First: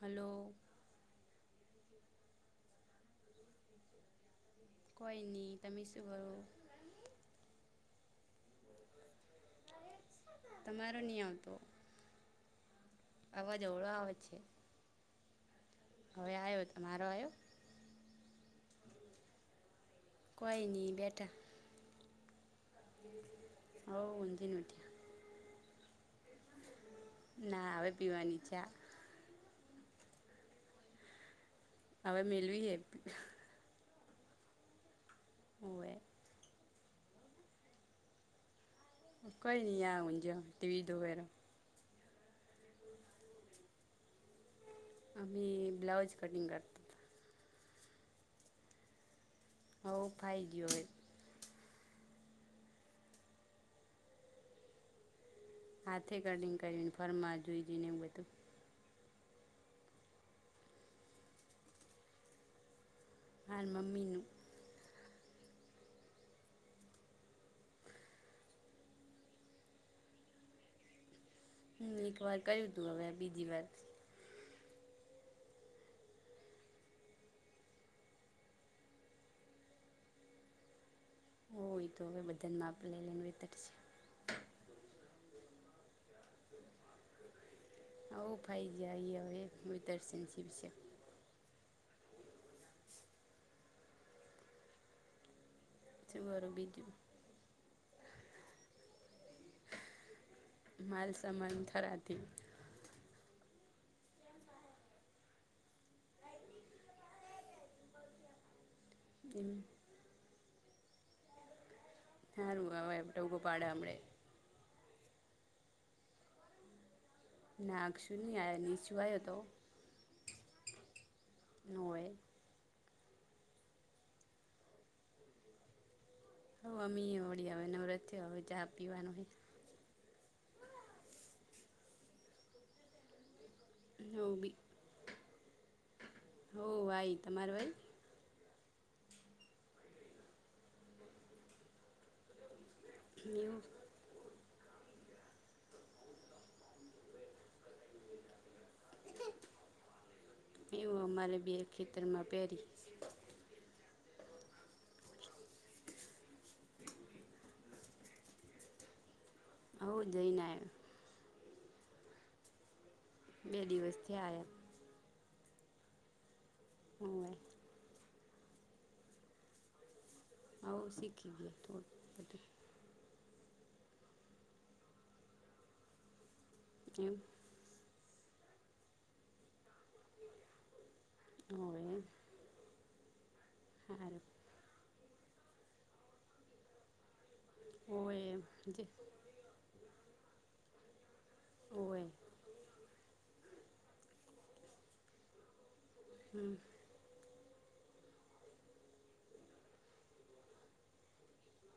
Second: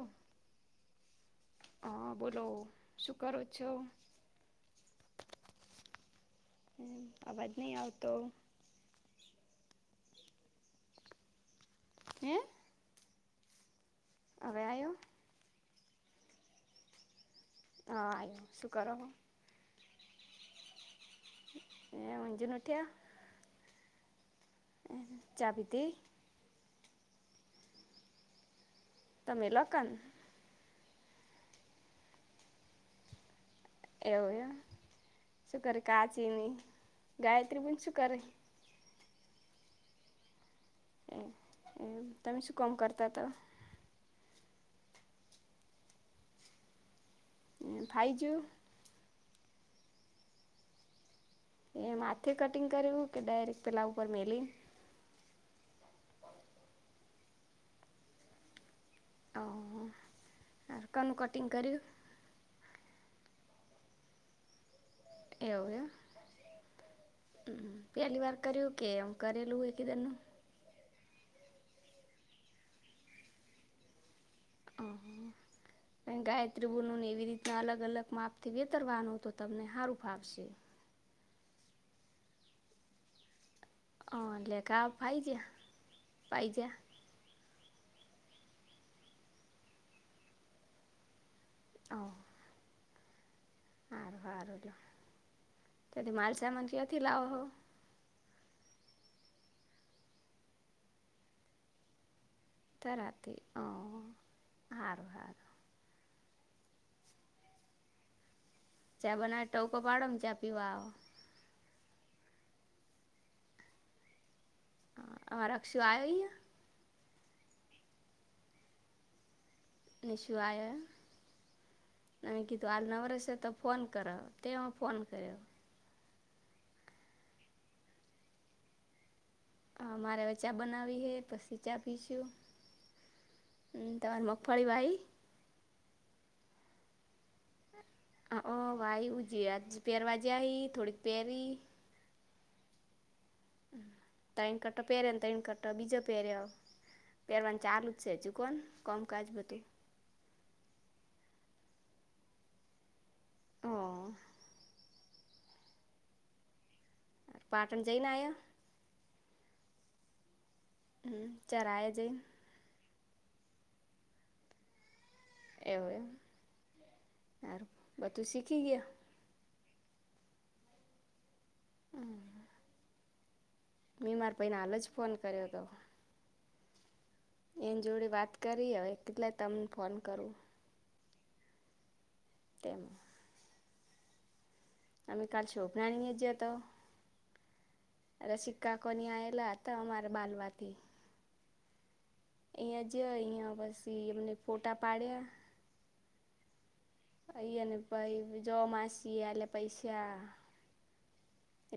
Hello હા, બોલો શું કરો છો. કોઈ, નહી. તમે શું કરો અવાજ નહીં આવતો તમારો નહી આવતો હે અવાજ, ઓવળો આવે છે. હવે આવ્યો હવે, આવ્યો તમારો આવ્યો હ આયુ શું કરો કોઈ નહી, બેઠા. એ મંજ ન ઉઠ્યા હવે ઊંધી ઉઠ્યા ચા પીતી ના હવે પીવાની છે. તમે લકને હવે, મેલવી એ એવું હે શું, કરે હવે કાચીની ગાયત્રી પણ શું કરે કોઈ નહી, આવે મારે ત્યાં ટીવી જોવે રા છુ, કમ કરતા અી બ્લાઉજ કટિંગ કરતા ફાઈજુ હ ભાઈ ગ હોય એમ હાથે, કટિંગ કર કે ડાયરેક્ટ પેલા ઉપર મેલી હાથે કટિંગ કરને ફર્મ માં જોઈ જઈને એવું બધુ ઓ હ કોનનું કટિંગ કર્યુ હા મમ્મીનું હ પહેલી વાર કરું કેમ કરેલું હોય એકી દોનું. હમ્મ એક વાર કર્યું તું હવે બીજી વાર [unintelligible] કે ગાયત્રી બોલને એવી રીતના અલગ અલગ માપ થી વેતરવાનું તો તમને હારું ફાવશે હોય તો હવે બધાને માપ લે લઈને હ એટલે ઘા ફાઈ જ્યા પાઈ જ્યા હઓ ફાઈ જાય ઈ હવે મિધર જીવ છે ઓ સારું સારું તાર તમે શું કરું માલસામાન બીજું ક્યાંથી લાવો હો. માલસામાન થરાતી તરાતી હઓ હારુ હારુ. ચા બનાવે એમ ટવકો પાડો ને ચા પીવા હારુ, હવે એ ઉભું પાડે હમડે હ હ અક્ષુ આયોઈ હ નાખ શું નહી, આ નીચું આવયો હતો નિશુ, ન હોય નમે ગીત વાલ નવા તો ફોન કર તે ફોન કરે્યો હ, અમી વળી આવે નવરત આવે ચા પીવાનું હોય. હ, મારે હવે ચા બનાવી હે પછી ચા પીશુ તર હો બી મગફળી ભાઈ હો, ભાઈ તમારે ભાઈ ઓ ભાઈ હ, જે આજ પેરવાજ આવી થોડીક પેરી ન્યૂ તૈણ કટ પહેરને તણ કટ બીજો પહેર્યો પહેરવાને ચાલુ જ છે ચુકોન કોમ કાજ બધું. વીર ખિતરમાં પેરી હા. પાટણ જઈને આયા. હઓ જઈન આયા. હમ્મ ચાર આય જાય. બે દિવસથી આયા એવો એમ બધુ શીખી ગયા. હઓ શીખી ગયા. મેં માર ભાઈને હાલ જ ફોન કર્યો હતો એમ. એની જોડી વાત કરી હવે કેટલા તમને ફોન કરું હોવે તેમ હારુ. અમે કાલ છોભનાની જયા તો હોવે અ જે સિક્કાકોની આવેલા હતા અમારા બાલવાથી હોવે. અહીંયા જયો અહિયાં પછી એમને ફોટા પાડ્યા હમ્મ. અઈ અને પઈ જો માસી આલે પૈસા.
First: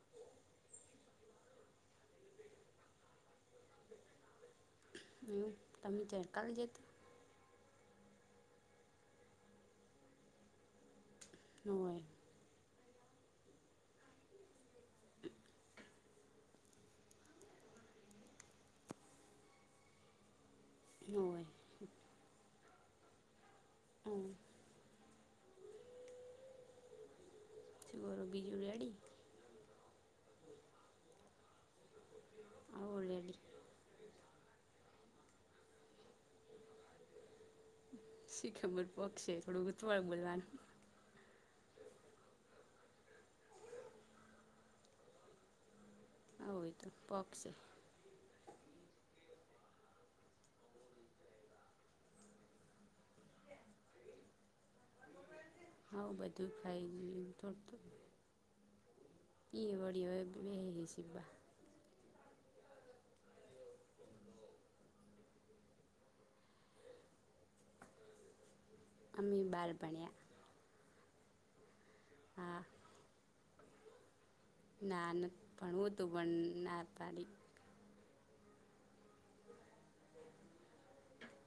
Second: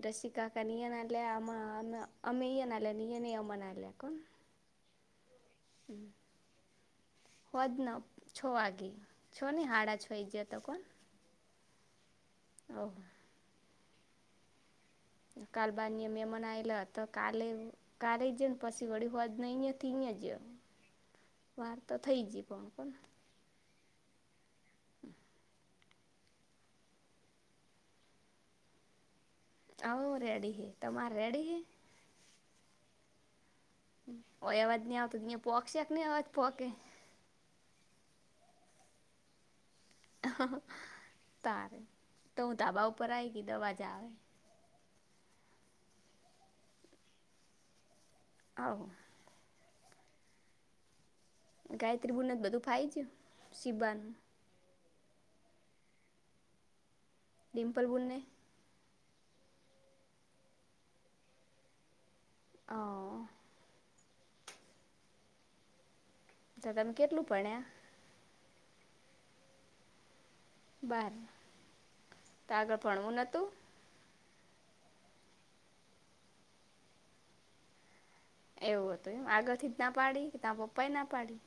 રસીકાકાન ઈઅન આલ્યા અમ અમે ઈઅન આપ્યા ઈઅને અમન આલ્યા. હમ્મ તમે ચયાં કાલ ગયા તા? પદન છ વાગે, છ નહી હાડા છ ગયા તા કોણ. નો હોય. ઓહ કાલ, બાર્ય મેમન આયલા તો કાલે-કાલે જ ને પછી વળી હોજ નહી, હતી ને જ ન હોય વાત તો થઈ ગયુ, પણ કોણ હમ્મ શું કરો બીજું રેડી હોવ રેડી. તમાર રેડી હે [unintelligible] ઓય અવાજ નહી, આવતો ન્યાં પોકશે નહી. અવાજ પોકે. શી ખબર પોગશે થોડું ગૂંથવાળ બોલવાનું તારે તો હુ, ધાબા ઉપર આવી કે દવાજ આવે. હો, ઈ તો પોપ સે હા ગાયત્રી બુને બધું ફાયુ ગયું સીબાનું. હોવ બધું ફાઇ ડિમ્પલ બુને? ઈય વળી હવે બેહી ગઈ સીબા. હા. તો તમે કેટલું ભણ્યા? અમે બાર ભણ્યા. બાર તો હા આગળ ભણવું નતું? નાન ભણવું તું પણ ના પાડી. એવું હતું એમ આગળ થી જ ના પાડી કે તારા પપ્પા એ ના પાડી?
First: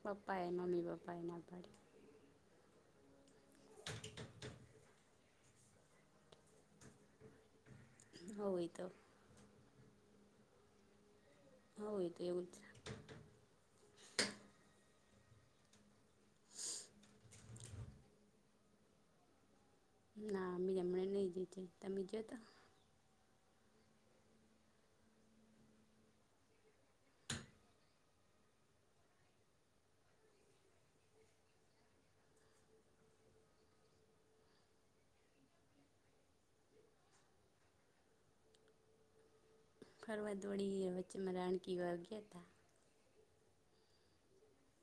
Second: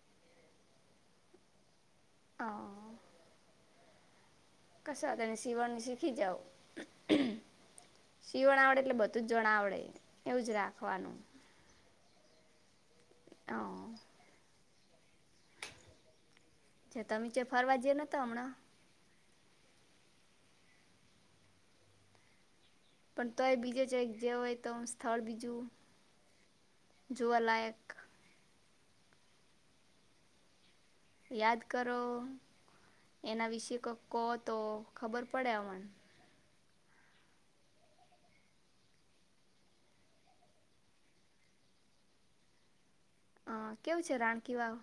પપ્પા એ મમ્મી પપ્પા એ ના પાડી. હા. [inaudible] કશા, તેને સીવાનું શીખી જાવ સીવણ હોય આવડે, તો એટલે બધું જ જણ આવડે, એવુંજ રાખવાનુ હો, એ તો એવુ જ હા ચ તમે, ચે ફરવા જયેલાં તા હમણા ના મે હમણે નહી, ગઈ તી. તમે ગયા તા પણ તોય, બીજો જેક જેઓ હોય તો સ્થળ બીજું જોવા લાયક. યાદ કરો. એના વિશે ક કહો, તો ખબર પડે અમણે ફરવા દોડી વચ્ચમાં રાણકીવાવ ગયા, તા. હા. કેવું છે, રાણકી વાવ?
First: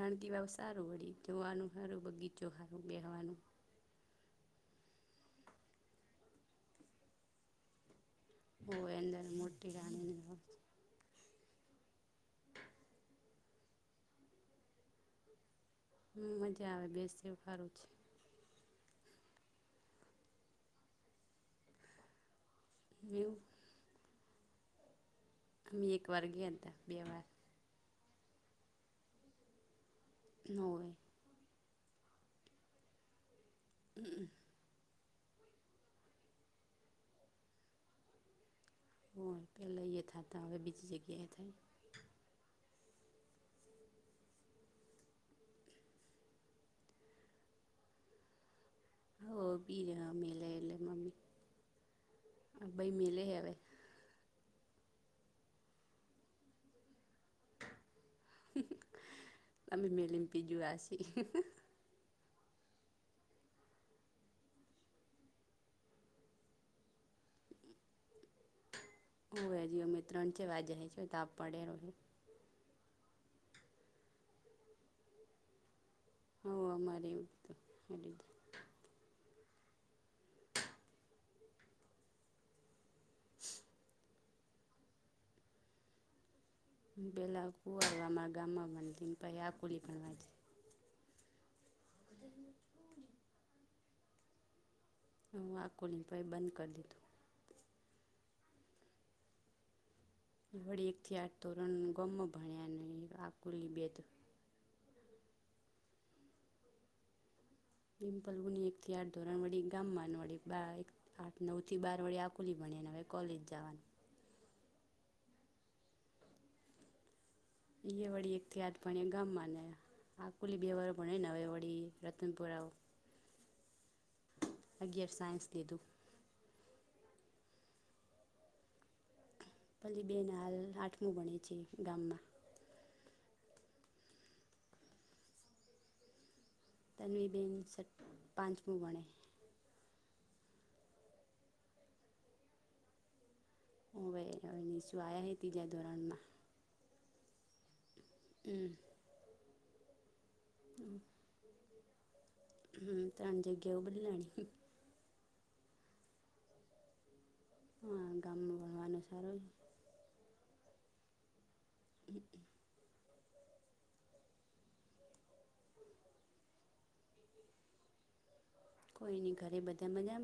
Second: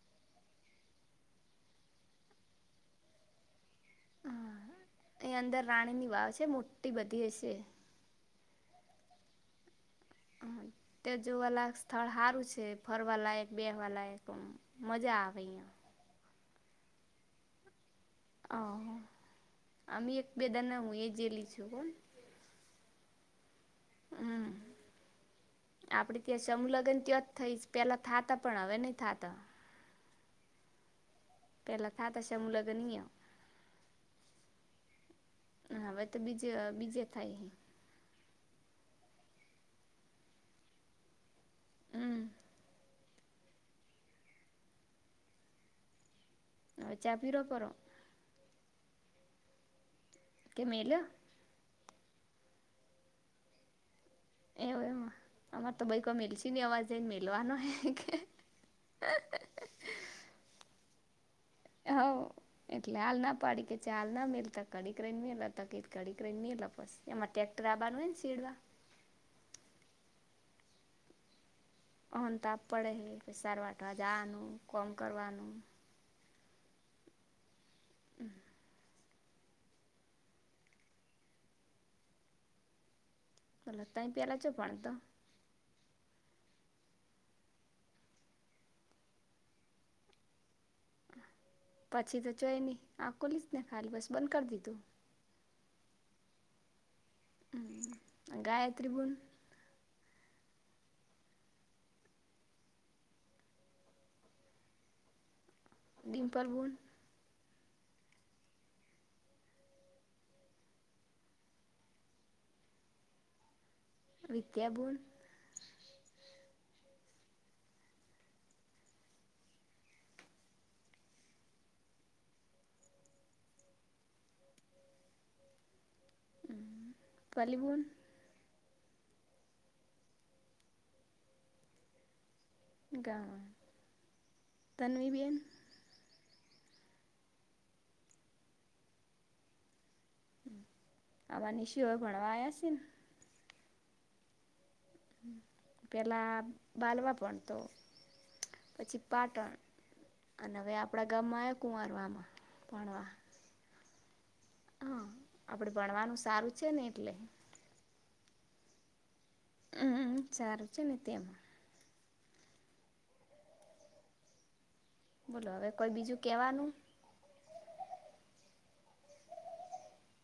રાણકી વાવ સારુ, વળી જોવાનું હારું બગીચો હારુ બેહવાનુ હા, એ અંદર રાણી ની વાવ છે, મોટી બધી હશે હો અંદર મોટી રાણીની જોવા લાયક સ્થળ હારુ છે, ફરવાલાયક, બેહવાલાયક મજા આવે યા મજા આવે બેસેવ હારુ છે. હા, આમે એક બેદાના હુ, એ જયેલી છુ, હુ. [unintelligible] અમે એક આપડી વાર ત્યાં ગયા સમૂહ હતા બે લગ્ન વાર ત્યા જ થઈ પેલા થાતા પણ હવે, નહી થાતા નઈ પેલા થા, તશે મુ લગ નહીય હ હવે, તો બીજે બીજે થાય હો, પેલા એ થતા હવે બીજી જગ્યાએ થાય હમ્મ હ, ચ આપીરોવાપરો હ, બી કે મેલ અ ભાઈ મેલે હવે એવ એમ અમાર, તો ભાઈ કો મેલસીી ન અવાજ મલવાનો હ, કે હ હઉ હ એટલે હાલના પાડી, કે હાલ ના કડી ક પમાંક્ટર બાનુંને, સેડવા હ, હજઓમે ત્રણ છે વાજ છે. તા પડેલો છે અહંત આપ પડે પ સાર વાટવા જવાનુ કોમ કરવાનુ હ, અમારે એવું બીધુ હલા ત પેલા છો, પણ તો પેલા કુવા અમારા ગામમાં બ પાઈ આ કુલી પણ વા પછી તો ચય નહી, આ ખુલી જ ને ખાલી બસ બંધ કરી દીધુ હુ, વા કોલી પાઈ બંધ કરી દીધુ ગાયત્રીબન વળી એકથી આઠ, તોરણ ગમ્મ ભણ્યા ન આ કુલીબેદ ડીમ પારવન પિમ્પલગુની એક થી આઠ ધોરણ વડી ગામ મા વળી આઠ નવ થી બાર વડે આકુલી નવે કોલેજ જવાનુ વિદ્યા, બણ એ બડી એત્યાત બણી ગામ, માને આકુલી બવારો પણ હોય, ને હવેવાળડી રતનપુરાઓ અગયર સાયન્સ લધ પલીિવન પછ બે ના હાલ આઠમું ભણે છે, ગામમા ગ તનવી બેીન તો ન બેન, પાંચમ મણે આવા નિશ હોય, ભણવા આવયા છેને હવેાઈ પેલા બાલવા પણ, તો પછી પાટણ અને હવે, આપડા ગામમા આવ કુંમારવામા હમ, ત આનજ અગઓ ભલી લેની હા, આપડે ભણવાનું સારું છેને, એટલે હ, ગામમાં ભણવાનું સારુ હમ, સારું છેને. તેમા હમ બોલો હવે કોઈ બીજું કેવાનુ કોઈ, નઈ ઘરે બધા મજા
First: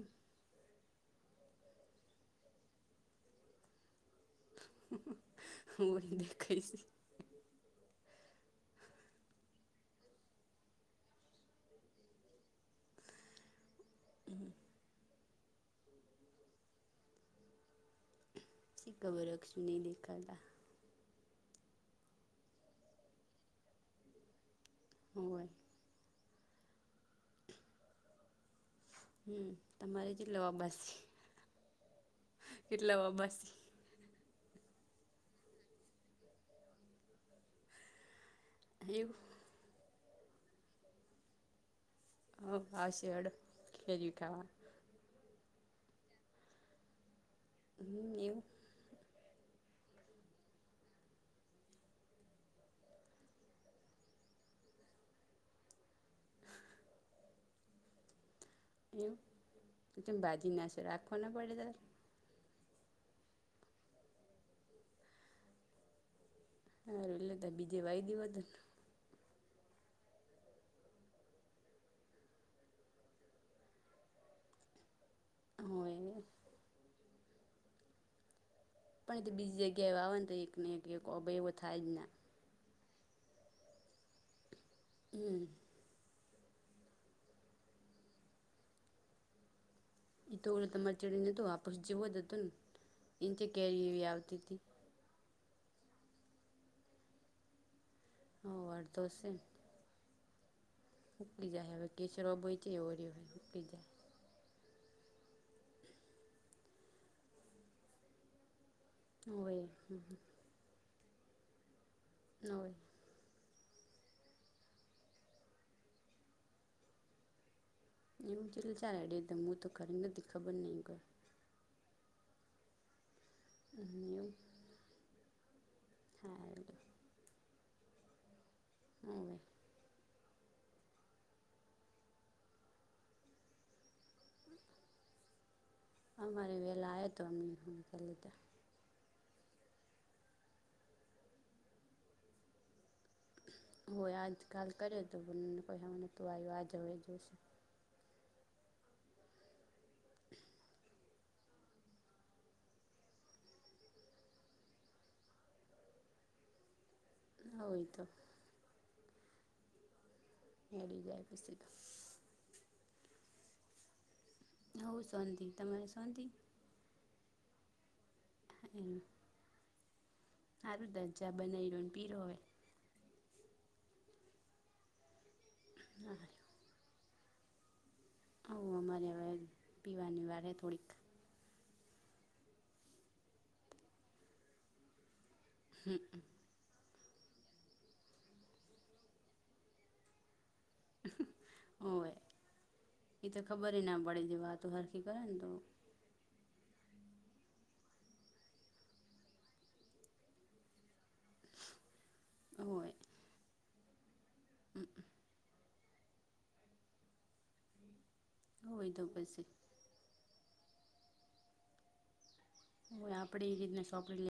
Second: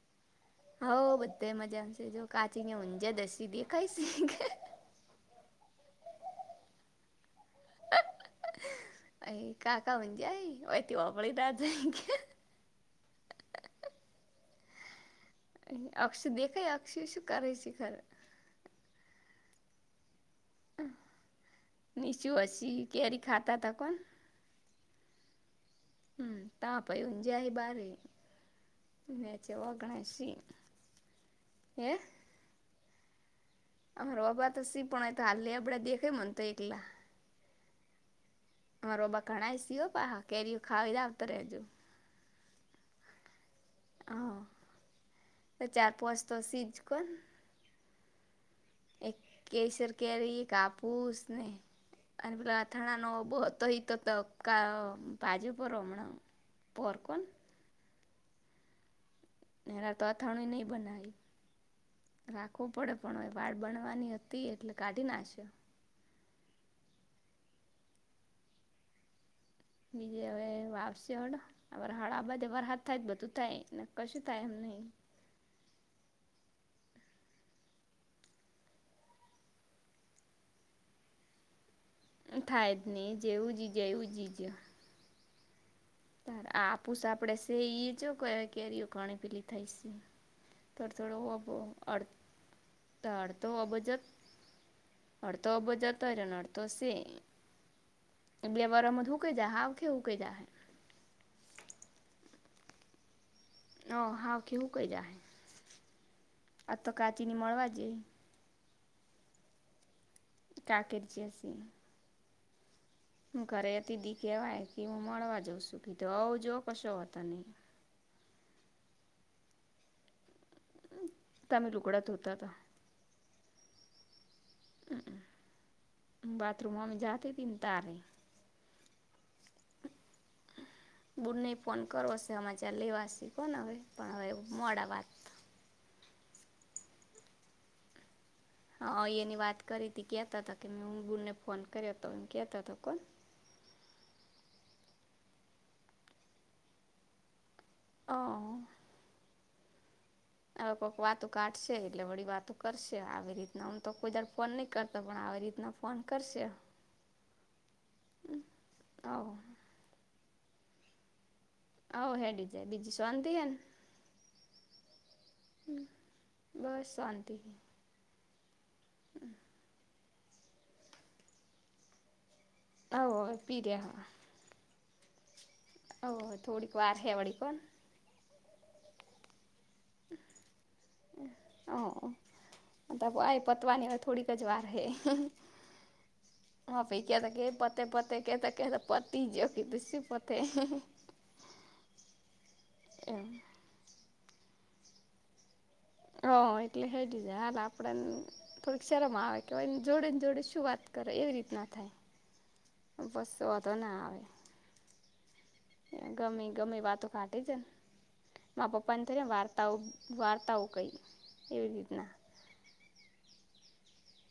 હઉ, બધા મજા આશે જો કાચી ને ઊંજા દ હસી દેખાય છે. ઓ દેખાય છે. અ કાકા મજય હોયથી, વાપણી રા ગયા અક્ષ દેખે, અક્ષી શું કરે છેિખર ખબરખ છુ, ન દેખાલા નિચુ હસી, કેરી ખાતા ત કોન હોય હમ તાપાઈ હજ બારે મે હમ છે, ઓગણ તમારે સી કેટલા વાબાસી હે કેટલા વાબાસી અમારોબા તો સી પણ તો હાલલે આપડા દેખે મને તો એકલા હા રોબા એવું ઘણાય સીઓ કેરી ખાવીાવતો ર હજુ હ, હ શડ ખજી હા ખાવા ચાર, પોચ તો સીજક હમ એવું કેસર, કેરી, કાપુસ ને અને પેલા અથાણા નો, હતો તો ક બાજુ પર હમણાં પર કોન એવું એરા, તો તેમ અથાણું ભાજી નહીં નાશે બનાવી રાખવા ના પડે તાર રાખ વ પડે પણ વાળ બનવાની હતી, એટલે કાઢી નાશે સાર એટલે તો બીજે વાય દીવા હત ને બીજે, હવે વાપશે હળ હળ આ વરસાદ અમાર હાથ, થાય બધું થાયને કશું થાય એમ નહીં હોય પણ બીજી જગ્યા, એ આવે ને તો એક ને એક એવો થાય જના થાય જ નહી, જેવું જઈજ એવું જ ઈજ હમ તાર આ આપુસ આપડે સે ઈ જો કે કેરીઓ ઘણી પેલી થઈશ એતો ઓલે તમારે ચડીને હતુ આપસ જેવો અડ જ હતુ, ને ચ કેરી એવી આવતી, હતી. અડતોો અબો જતો હોય અડધો સે બે હવ વારમા કેઈ જાય, હાવ કેવુ કદ ઉકી જાય હવે કે રોબ છે. ઓ ઓ હા, કેવુ આ તો કાચીની મળવા જ હોવે હ કાકરજી નહીં ઘરે હતી દી કવાય કે હું મળવા જઉં છું કીધું આવ જો કશો ત નહી એવું ચ ચાડેમ હું તો ખરે નથી ખબર નહી કો તો તા તા હમ એવું હમ સારું હવે બાથરૂમો જાતે તને તારે બુ ન ફોન કરો સમાચાર લેવા શીખો ને હવે પણ હવે મોડા વાત અમારી વેલા આવ તો અમ લીધ હા, અ એની વાત કરી હતી કેતા હતા કે મેં હબુને ફોન કર્યો હતો એમ કેતા કોણ હોય આજકાાલ કર્યો તો, બને કોઈ હ નતું આવ્યું આજ હવે જોશે અ હવે કોક વાતો કાઢશે એટલે વળી વાતો કરશે આવી રીતના હું તો કોઈ જ ફોન નહી કરતો પણ આવી રીતના ફોન કરશે હોય તો હળ જાય પછી તો હવ હેડી જાય બીજી શાંતિ એેન હવ શાંતિ તમારે શાંતિ બસ શાંતિ એમ, સારું તજા બનાવીયો ને પીરો હોવે. હવે પી રહ્યા‌. ઓ હવે થોડીક વાર હે. વડી કોણ આવું અમારે હવે પીવાની વારે થોડીક હ આ પતવાની થોડીક જ વાર હે. હું. હ પી કેતા કે પતે પતે કતા કેતા પતિ જ કે દી પોતે હોય એમ એ તો ખબરય ના પડે એની વાત તો હાથી ગાંડો. હ એટલે હે જીધે હાલ આપડેને થોડીક શરમ આવે કેયને જોડે ને જોડે શું વાત કરે એવી રીત ના થાય બસ વોધો તો ના આવે. હમ્મ અ. ગમે ગમે વાતો કાંઠે જ મા હોય પપ્પા તો ને થઈને પછી વાર્તાઓ વાર્તાઓ કઈ એવી રીતના. હોય આપડે એ રીતને સોપળ લે.